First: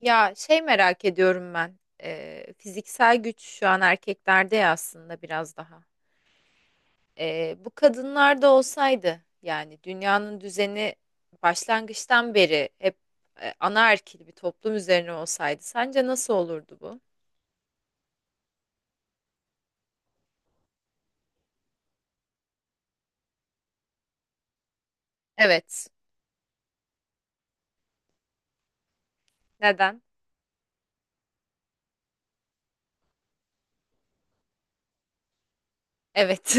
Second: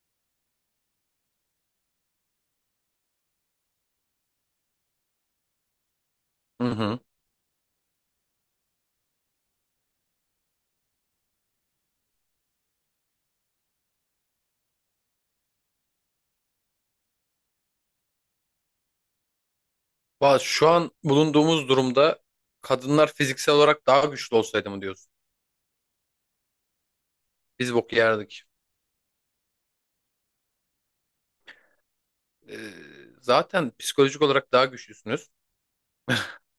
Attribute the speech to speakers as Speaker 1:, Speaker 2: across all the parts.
Speaker 1: Ya şey merak ediyorum ben. Fiziksel güç şu an erkeklerde ya aslında biraz daha.
Speaker 2: Hı hı.
Speaker 1: Bu kadınlarda olsaydı yani dünyanın düzeni başlangıçtan beri hep anaerkil bir toplum üzerine olsaydı sence nasıl olurdu bu?
Speaker 2: Valla şu an bulunduğumuz durumda kadınlar fiziksel olarak daha güçlü olsaydı mı diyorsun?
Speaker 1: Evet.
Speaker 2: Biz bok yerdik.
Speaker 1: Neden?
Speaker 2: Ee, Zaten psikolojik olarak daha güçlüsünüz.
Speaker 1: Evet.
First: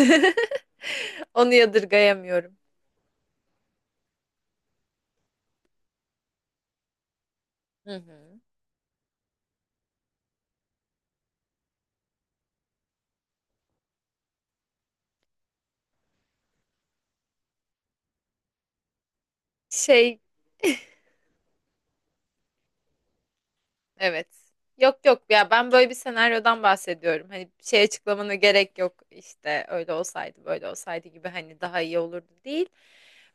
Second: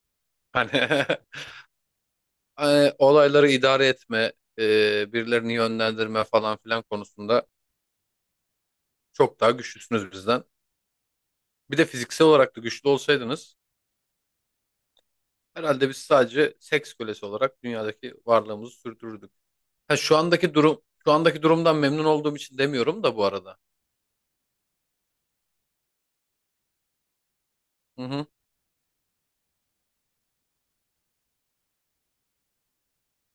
Speaker 2: Hani
Speaker 1: Onu yadırgayamıyorum.
Speaker 2: olayları idare etme, birilerini yönlendirme falan filan konusunda
Speaker 1: Hı hı.
Speaker 2: çok daha güçlüsünüz bizden. Bir de fiziksel olarak da güçlü olsaydınız herhalde biz sadece seks kölesi olarak dünyadaki varlığımızı sürdürürdük. Ha,
Speaker 1: Şey.
Speaker 2: şu andaki durumdan memnun olduğum için demiyorum da bu arada.
Speaker 1: Evet. Yok yok ya, ben böyle bir senaryodan bahsediyorum. Hani bir şey
Speaker 2: Hı hı.
Speaker 1: açıklamana gerek yok, işte öyle olsaydı böyle olsaydı gibi, hani daha iyi olurdu değil.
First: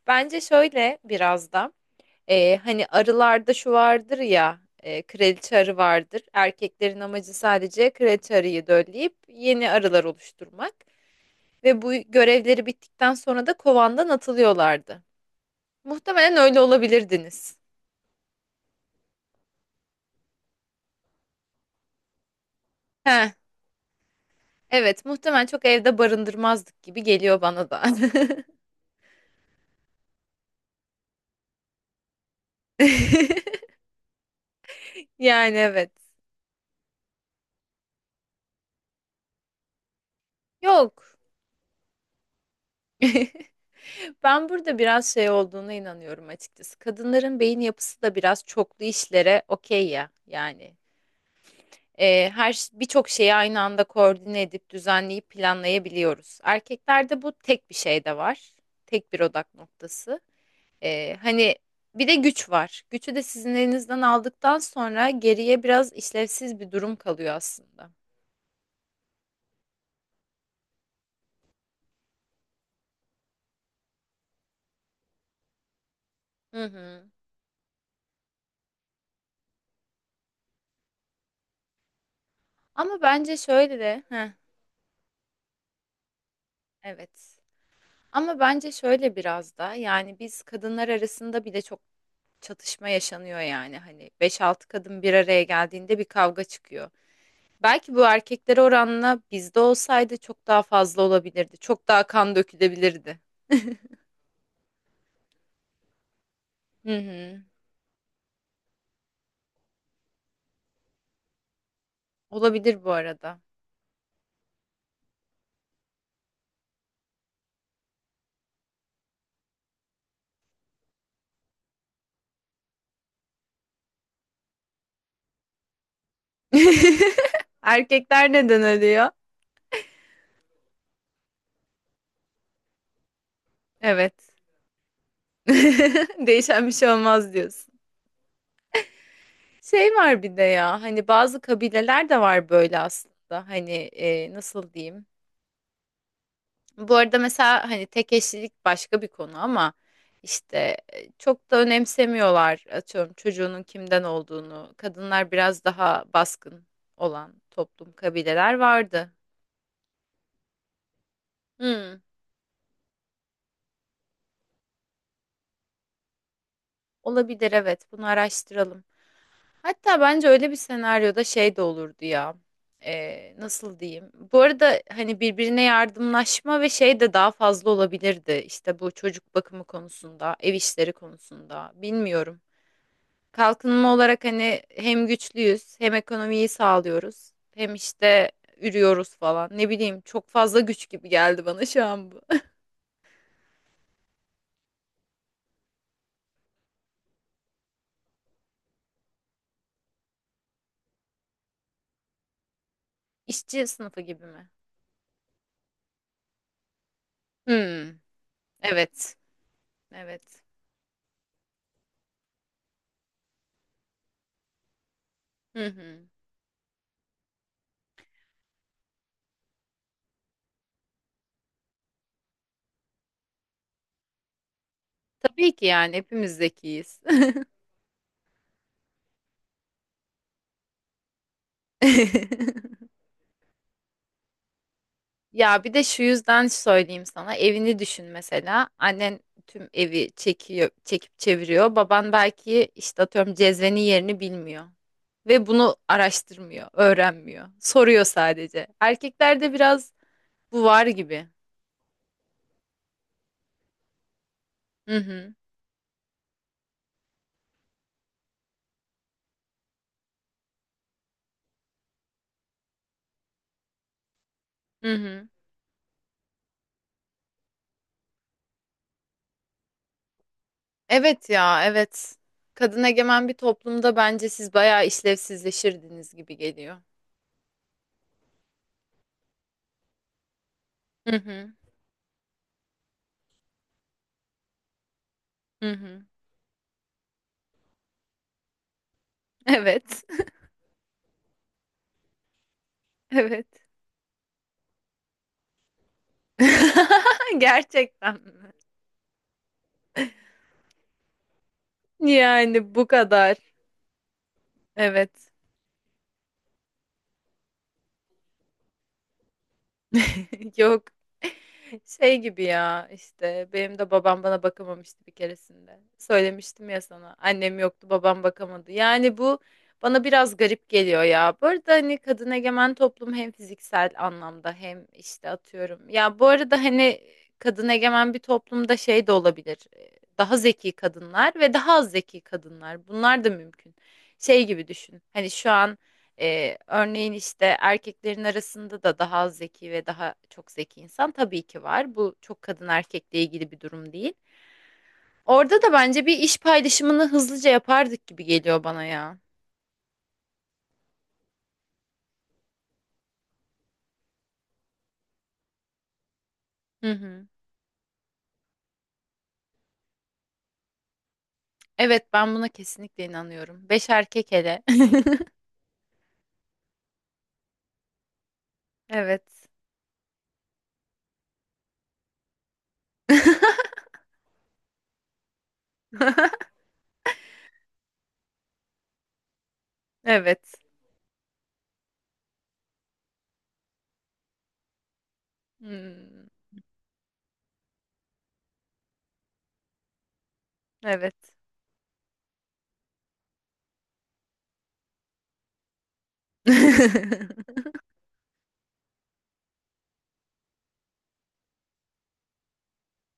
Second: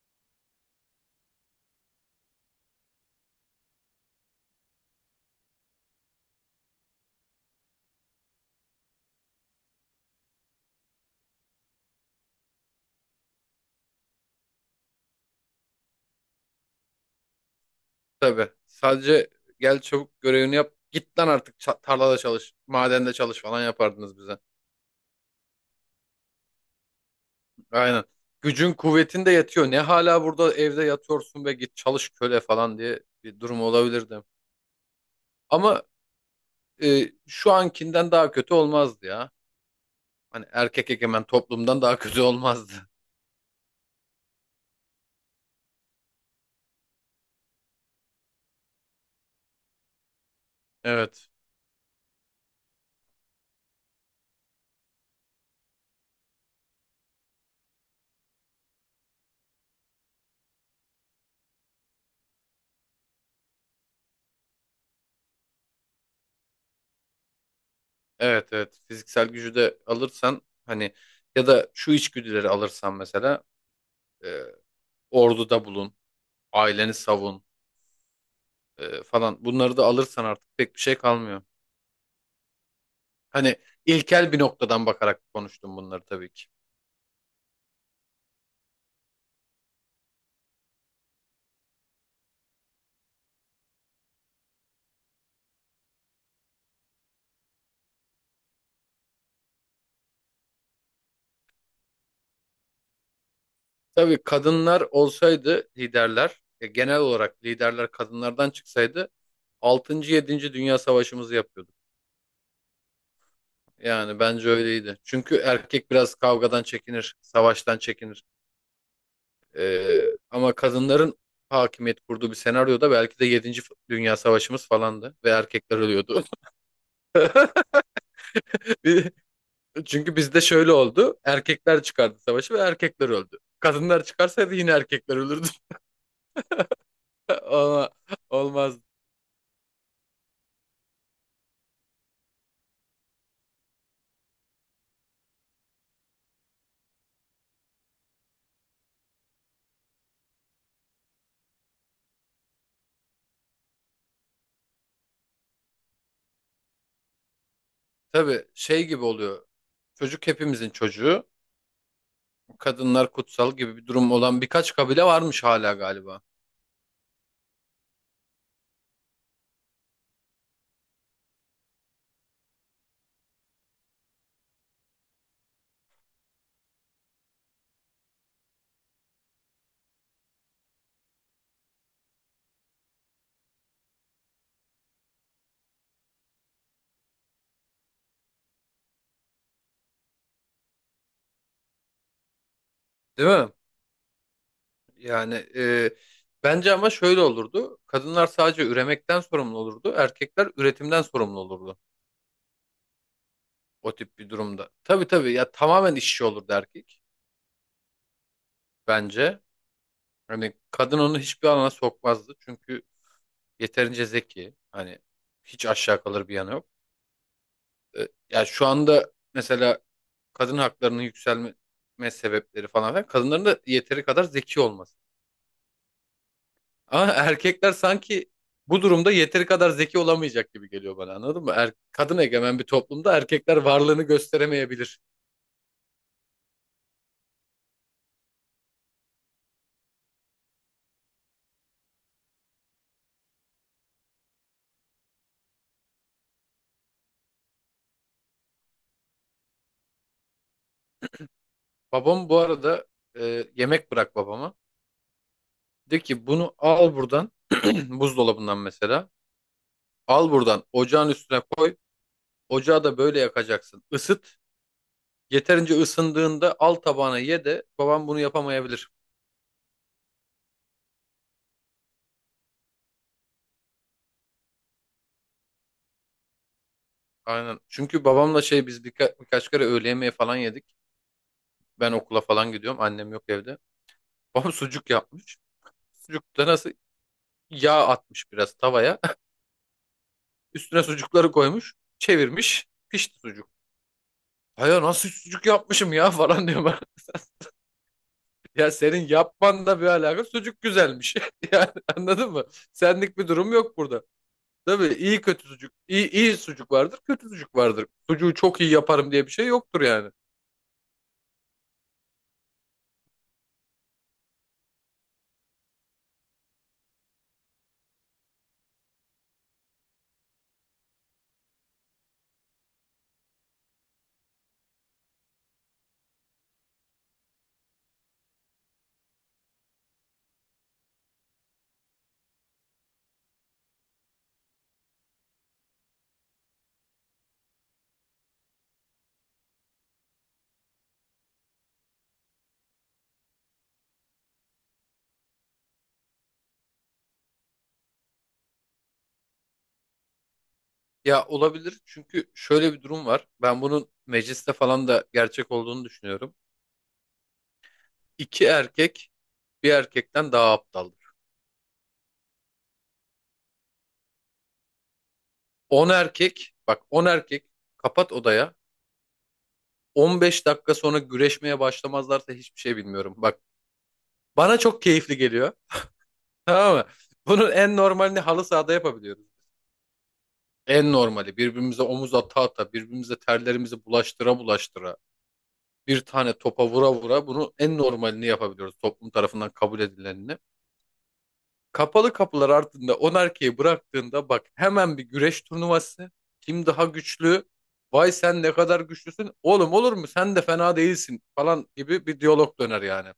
Speaker 1: Bence şöyle biraz da hani arılarda şu vardır ya, kraliçe arı vardır. Erkeklerin amacı sadece kraliçe arıyı dölleyip yeni arılar oluşturmak ve bu görevleri bittikten sonra da kovandan atılıyorlardı. Muhtemelen öyle olabilirdiniz.
Speaker 2: Tabii. Sadece gel çabuk görevini yap. Git lan artık tarlada çalış. Madende
Speaker 1: Heh,
Speaker 2: çalış falan yapardınız bize.
Speaker 1: Evet, muhtemelen çok evde barındırmazdık gibi geliyor bana da.
Speaker 2: Aynen. Gücün kuvvetin de yetiyor. Ne hala burada evde yatıyorsun ve git çalış köle falan diye bir durum olabilirdi.
Speaker 1: Yani
Speaker 2: Ama
Speaker 1: evet.
Speaker 2: şu ankinden daha kötü olmazdı ya. Hani erkek
Speaker 1: Yok.
Speaker 2: egemen toplumdan daha kötü olmazdı.
Speaker 1: Ben burada biraz şey olduğuna inanıyorum açıkçası. Kadınların beyin yapısı da biraz çoklu işlere okey ya. Yani
Speaker 2: Evet.
Speaker 1: birçok şeyi aynı anda koordine edip düzenleyip planlayabiliyoruz. Erkeklerde bu tek bir şey de var. Tek bir odak noktası. Hani bir de güç var. Gücü de sizin elinizden aldıktan sonra geriye biraz işlevsiz bir durum kalıyor aslında.
Speaker 2: Evet evet. Fiziksel gücü de alırsan hani ya da şu içgüdüleri alırsan mesela e, orduda bulun.
Speaker 1: Hı
Speaker 2: Aileni
Speaker 1: hı.
Speaker 2: savun. Falan. Bunları da alırsan artık pek bir şey kalmıyor.
Speaker 1: Ama bence
Speaker 2: Hani
Speaker 1: şöyle de,
Speaker 2: ilkel bir noktadan bakarak konuştum bunları tabii ki.
Speaker 1: evet. Ama bence şöyle biraz da, yani biz kadınlar arasında bile çok çatışma yaşanıyor. Yani hani beş altı kadın bir araya geldiğinde bir kavga çıkıyor. Belki bu erkekler oranla bizde olsaydı çok daha fazla olabilirdi. Çok daha kan dökülebilirdi.
Speaker 2: Tabii kadınlar olsaydı
Speaker 1: Hı
Speaker 2: genel
Speaker 1: hı.
Speaker 2: olarak liderler kadınlardan çıksaydı altıncı yedinci Dünya Savaşımızı yapıyorduk.
Speaker 1: Olabilir bu arada.
Speaker 2: Yani bence öyleydi. Çünkü erkek biraz kavgadan çekinir, savaştan çekinir. E, Ama kadınların hakimiyet kurduğu bir senaryoda belki de yedinci Dünya Savaşımız falandı ve erkekler ölüyordu.
Speaker 1: Erkekler neden ölüyor?
Speaker 2: Bir, Çünkü bizde şöyle oldu. Erkekler çıkardı savaşı ve erkekler öldü. Kadınlar
Speaker 1: Evet.
Speaker 2: çıkarsaydı yine erkekler ölürdü.
Speaker 1: Değişen bir şey olmaz diyorsun.
Speaker 2: Ama olmaz.
Speaker 1: Şey var bir de ya, hani bazı kabileler de var böyle aslında, hani nasıl diyeyim. Bu arada mesela hani tek eşlilik başka bir konu ama işte çok da önemsemiyorlar, atıyorum çocuğunun kimden olduğunu. Kadınlar biraz daha baskın olan toplum
Speaker 2: Tabii
Speaker 1: kabileler
Speaker 2: şey gibi
Speaker 1: vardı.
Speaker 2: oluyor. Çocuk hepimizin çocuğu.
Speaker 1: Hmm.
Speaker 2: Kadınlar kutsal gibi bir durum olan birkaç kabile varmış hala galiba.
Speaker 1: Olabilir, evet, bunu araştıralım. Hatta bence öyle bir senaryoda şey de olurdu ya. Nasıl diyeyim? Bu arada hani birbirine yardımlaşma ve şey de daha fazla olabilirdi. İşte bu çocuk bakımı konusunda, ev işleri konusunda bilmiyorum. Kalkınma olarak hani hem güçlüyüz, hem ekonomiyi sağlıyoruz, hem işte ürüyoruz falan. Ne bileyim, çok fazla güç gibi geldi bana şu an bu.
Speaker 2: Değil mi? Yani bence ama şöyle olurdu. Kadınlar sadece üremekten sorumlu olurdu. Erkekler üretimden sorumlu olurdu.
Speaker 1: İşçi
Speaker 2: O
Speaker 1: sınıfı
Speaker 2: tip
Speaker 1: gibi
Speaker 2: bir
Speaker 1: mi?
Speaker 2: durumda. Tabii tabii ya tamamen işçi olurdu erkek
Speaker 1: Hmm, evet.
Speaker 2: bence.
Speaker 1: Evet.
Speaker 2: Hani kadın onu hiçbir alana sokmazdı. Çünkü yeterince zeki. Hani
Speaker 1: Hı
Speaker 2: hiç
Speaker 1: hı.
Speaker 2: aşağı kalır bir yanı yok. Ya şu anda mesela kadın haklarının yükselme sebepleri falan filan kadınların da yeteri kadar zeki olması.
Speaker 1: Tabii ki yani, hepimiz zekiyiz.
Speaker 2: Ama erkekler sanki bu durumda yeteri kadar zeki olamayacak gibi geliyor bana anladın mı? Kadın egemen bir toplumda erkekler varlığını gösteremeyebilir.
Speaker 1: Ya bir de şu yüzden söyleyeyim sana, evini düşün, mesela annen tüm evi çekiyor, çekip çeviriyor, baban belki işte atıyorum cezvenin yerini bilmiyor ve bunu araştırmıyor, öğrenmiyor, soruyor sadece. Erkeklerde biraz bu var gibi.
Speaker 2: Babam bu arada yemek bırak babama.
Speaker 1: Hı hı,
Speaker 2: De ki bunu al buradan buzdolabından mesela. Al buradan ocağın üstüne koy. Ocağı da böyle yakacaksın. Isıt.
Speaker 1: hı hı.
Speaker 2: Yeterince ısındığında al tabağına ye de babam bunu yapamayabilir.
Speaker 1: Evet ya, evet, kadın egemen bir toplumda bence siz bayağı işlevsizleşirdiniz gibi geliyor.
Speaker 2: Aynen. Çünkü babamla şey biz birkaç kere öğle yemeği falan yedik.
Speaker 1: Hı hı,
Speaker 2: Ben okula falan gidiyorum. Annem yok evde. Babam sucuk yapmış.
Speaker 1: hı hı.
Speaker 2: Sucukta nasıl yağ atmış biraz tavaya.
Speaker 1: Evet,
Speaker 2: Üstüne sucukları koymuş. Çevirmiş. Pişti
Speaker 1: evet.
Speaker 2: sucuk. Hayır nasıl sucuk yapmışım ya falan diyor bana.
Speaker 1: Gerçekten
Speaker 2: Ya senin yapman da bir alaka. Sucuk güzelmiş. Yani
Speaker 1: mi?
Speaker 2: anladın mı?
Speaker 1: Yani bu
Speaker 2: Senlik bir
Speaker 1: kadar.
Speaker 2: durum yok burada. Tabii iyi
Speaker 1: Evet.
Speaker 2: kötü sucuk, iyi, iyi sucuk vardır, kötü sucuk vardır. Sucuğu çok iyi yaparım diye bir şey yoktur yani.
Speaker 1: Yok. Şey gibi ya, işte benim de babam bana bakamamıştı bir keresinde. Söylemiştim ya sana. Annem yoktu, babam bakamadı. Yani bu bana biraz garip geliyor ya. Bu arada hani kadın egemen toplum, hem fiziksel anlamda hem işte atıyorum. Ya bu arada hani kadın egemen bir toplumda şey de olabilir. Daha zeki kadınlar ve daha az zeki kadınlar. Bunlar da mümkün. Şey gibi düşün. Hani şu an örneğin işte erkeklerin arasında da daha az zeki ve daha çok zeki insan tabii ki var. Bu çok kadın erkekle ilgili bir durum değil. Orada da bence bir iş paylaşımını hızlıca yapardık gibi geliyor bana ya.
Speaker 2: Ya olabilir çünkü şöyle bir durum var. Ben bunun mecliste falan da gerçek olduğunu düşünüyorum.
Speaker 1: Hı hı.
Speaker 2: İki erkek bir erkekten daha aptaldır.
Speaker 1: Evet, ben buna kesinlikle inanıyorum. Beş erkek hele.
Speaker 2: 10 erkek, bak 10 erkek kapat odaya.
Speaker 1: Evet.
Speaker 2: 15 dakika sonra güreşmeye başlamazlarsa hiçbir şey bilmiyorum. Bak bana çok keyifli geliyor. Tamam mı? Bunun en normalini halı sahada yapabiliyoruz.
Speaker 1: Evet.
Speaker 2: En normali birbirimize omuz ata ata, birbirimize terlerimizi bulaştıra bulaştıra, bir
Speaker 1: Hmm,
Speaker 2: tane topa vura vura bunu en normalini yapabiliyoruz. Toplum tarafından kabul edilenini.
Speaker 1: evet.
Speaker 2: Kapalı kapılar ardında 10 erkeği bıraktığında bak hemen bir güreş turnuvası. Kim daha güçlü? Vay sen ne kadar güçlüsün. Oğlum olur mu? Sen de fena değilsin falan gibi bir diyalog döner yani.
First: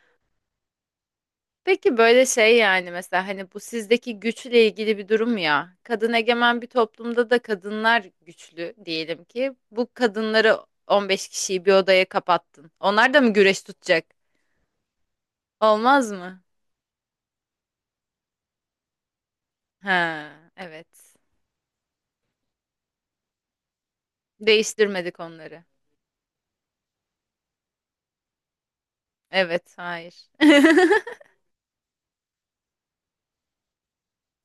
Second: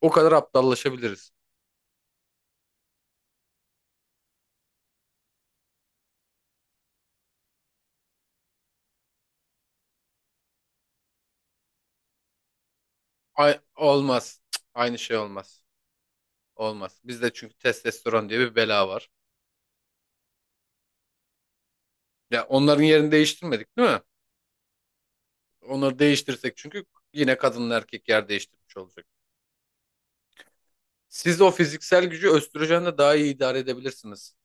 Speaker 2: O kadar aptallaşabiliriz.
Speaker 1: Peki böyle şey, yani mesela hani bu sizdeki güçle ilgili bir durum ya. Kadın egemen bir toplumda da kadınlar güçlü diyelim ki. Bu kadınları, 15 kişiyi bir odaya kapattın. Onlar da mı
Speaker 2: Ay,
Speaker 1: güreş tutacak?
Speaker 2: olmaz. Cık, aynı şey olmaz.
Speaker 1: Olmaz mı?
Speaker 2: Olmaz. Bizde çünkü testosteron diye bir bela var.
Speaker 1: Ha, evet.
Speaker 2: Ya onların yerini değiştirmedik değil mi?
Speaker 1: Değiştirmedik onları.
Speaker 2: Onları değiştirsek çünkü yine kadınla erkek yer değiştirmiş olacak.
Speaker 1: Evet, hayır.
Speaker 2: Siz o fiziksel gücü östrojenle daha iyi idare edebilirsiniz.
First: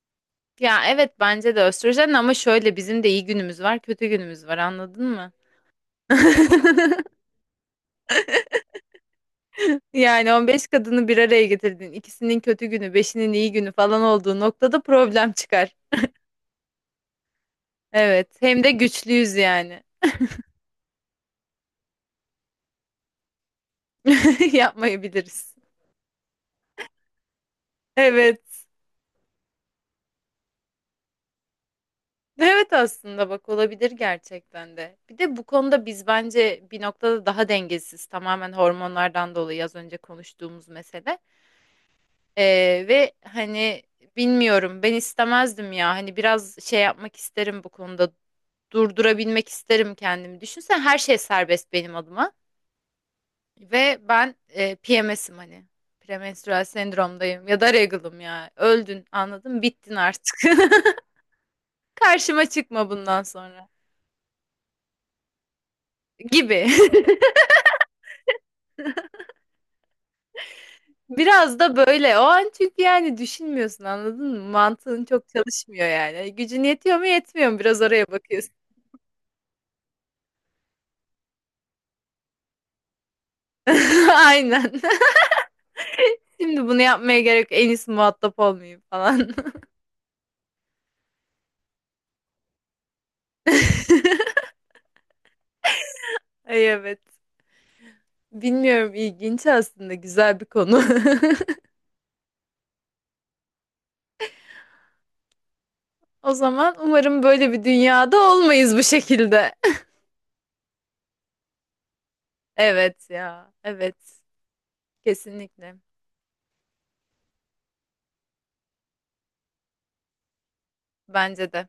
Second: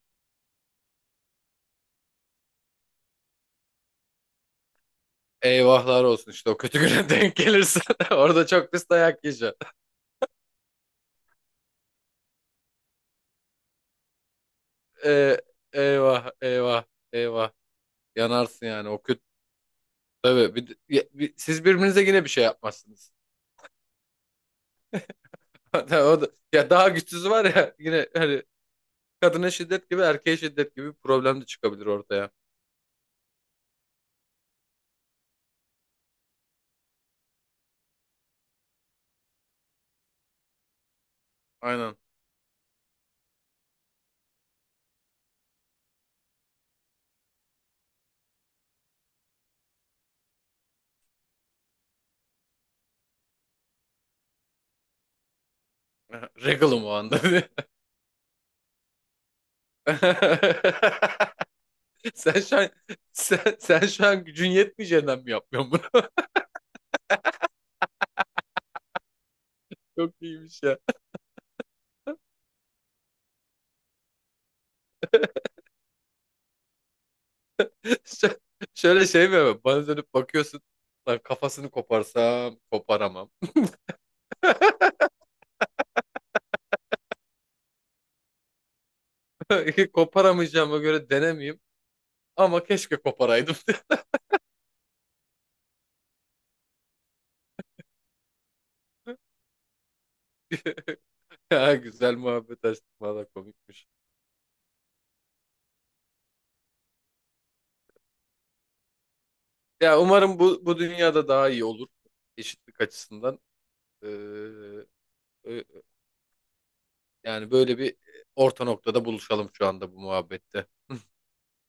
Speaker 1: Ya evet, bence de östrojen, ama şöyle, bizim de iyi günümüz var, kötü günümüz var, anladın mı?
Speaker 2: Eyvahlar olsun işte o kötü güne denk gelirse orada çok pis dayak yiyeceksin.
Speaker 1: Yani 15 kadını bir araya getirdin. İkisinin kötü günü, beşinin iyi günü falan olduğu noktada problem
Speaker 2: Ee,
Speaker 1: çıkar.
Speaker 2: Eyvah eyvah eyvah
Speaker 1: Evet. Hem
Speaker 2: yanarsın
Speaker 1: de
Speaker 2: yani o kötü.
Speaker 1: güçlüyüz yani.
Speaker 2: Tabii siz birbirinize yine bir şey yapmazsınız.
Speaker 1: Yapmayabiliriz.
Speaker 2: Hatta o da, ya daha güçsüz var ya yine hani
Speaker 1: Evet.
Speaker 2: kadına şiddet gibi erkeğe şiddet gibi bir problem de çıkabilir ortaya.
Speaker 1: Evet aslında, bak olabilir gerçekten de. Bir de bu konuda biz bence bir noktada daha dengesiz. Tamamen hormonlardan dolayı, az önce konuştuğumuz mesele.
Speaker 2: Aynen.
Speaker 1: Ve hani, bilmiyorum, ben istemezdim ya. Hani biraz şey yapmak isterim bu konuda. Durdurabilmek isterim kendimi. Düşünsen her şey serbest benim adıma. Ve ben PMS'im hani. Premenstrüel
Speaker 2: Regalım o anda.
Speaker 1: sendromdayım ya da regalım ya. Öldün, anladın, bittin artık.
Speaker 2: Sen
Speaker 1: Karşıma
Speaker 2: şu an
Speaker 1: çıkma bundan
Speaker 2: sen,
Speaker 1: sonra
Speaker 2: sen şu an gücün yetmeyeceğinden mi yapıyorsun?
Speaker 1: gibi.
Speaker 2: Çok iyiymiş ya.
Speaker 1: Biraz da böyle o an, çünkü yani düşünmüyorsun, anladın mı? Mantığın çok çalışmıyor yani. Gücün yetiyor mu yetmiyor mu, biraz oraya
Speaker 2: Şö-
Speaker 1: bakıyorsun.
Speaker 2: Şöyle şey mi? Yapayım? Bana dönüp bakıyorsun. Lan kafasını koparsam koparamam.
Speaker 1: Aynen. Şimdi bunu yapmaya gerek yok. En iyisi muhatap olmayayım falan.
Speaker 2: Koparamayacağıma göre denemeyeyim. Ama keşke koparaydım.
Speaker 1: Ay evet. Bilmiyorum, ilginç aslında, güzel bir konu.
Speaker 2: Ya güzel muhabbet açtık. Valla komikmiş.
Speaker 1: O zaman umarım böyle bir dünyada olmayız bu şekilde.
Speaker 2: Ya umarım bu dünyada daha iyi olur. Eşitlik
Speaker 1: Evet
Speaker 2: açısından.
Speaker 1: ya, evet.
Speaker 2: Ee, e,
Speaker 1: Kesinlikle.
Speaker 2: Yani böyle bir orta noktada buluşalım şu anda bu muhabbette.
Speaker 1: Bence de.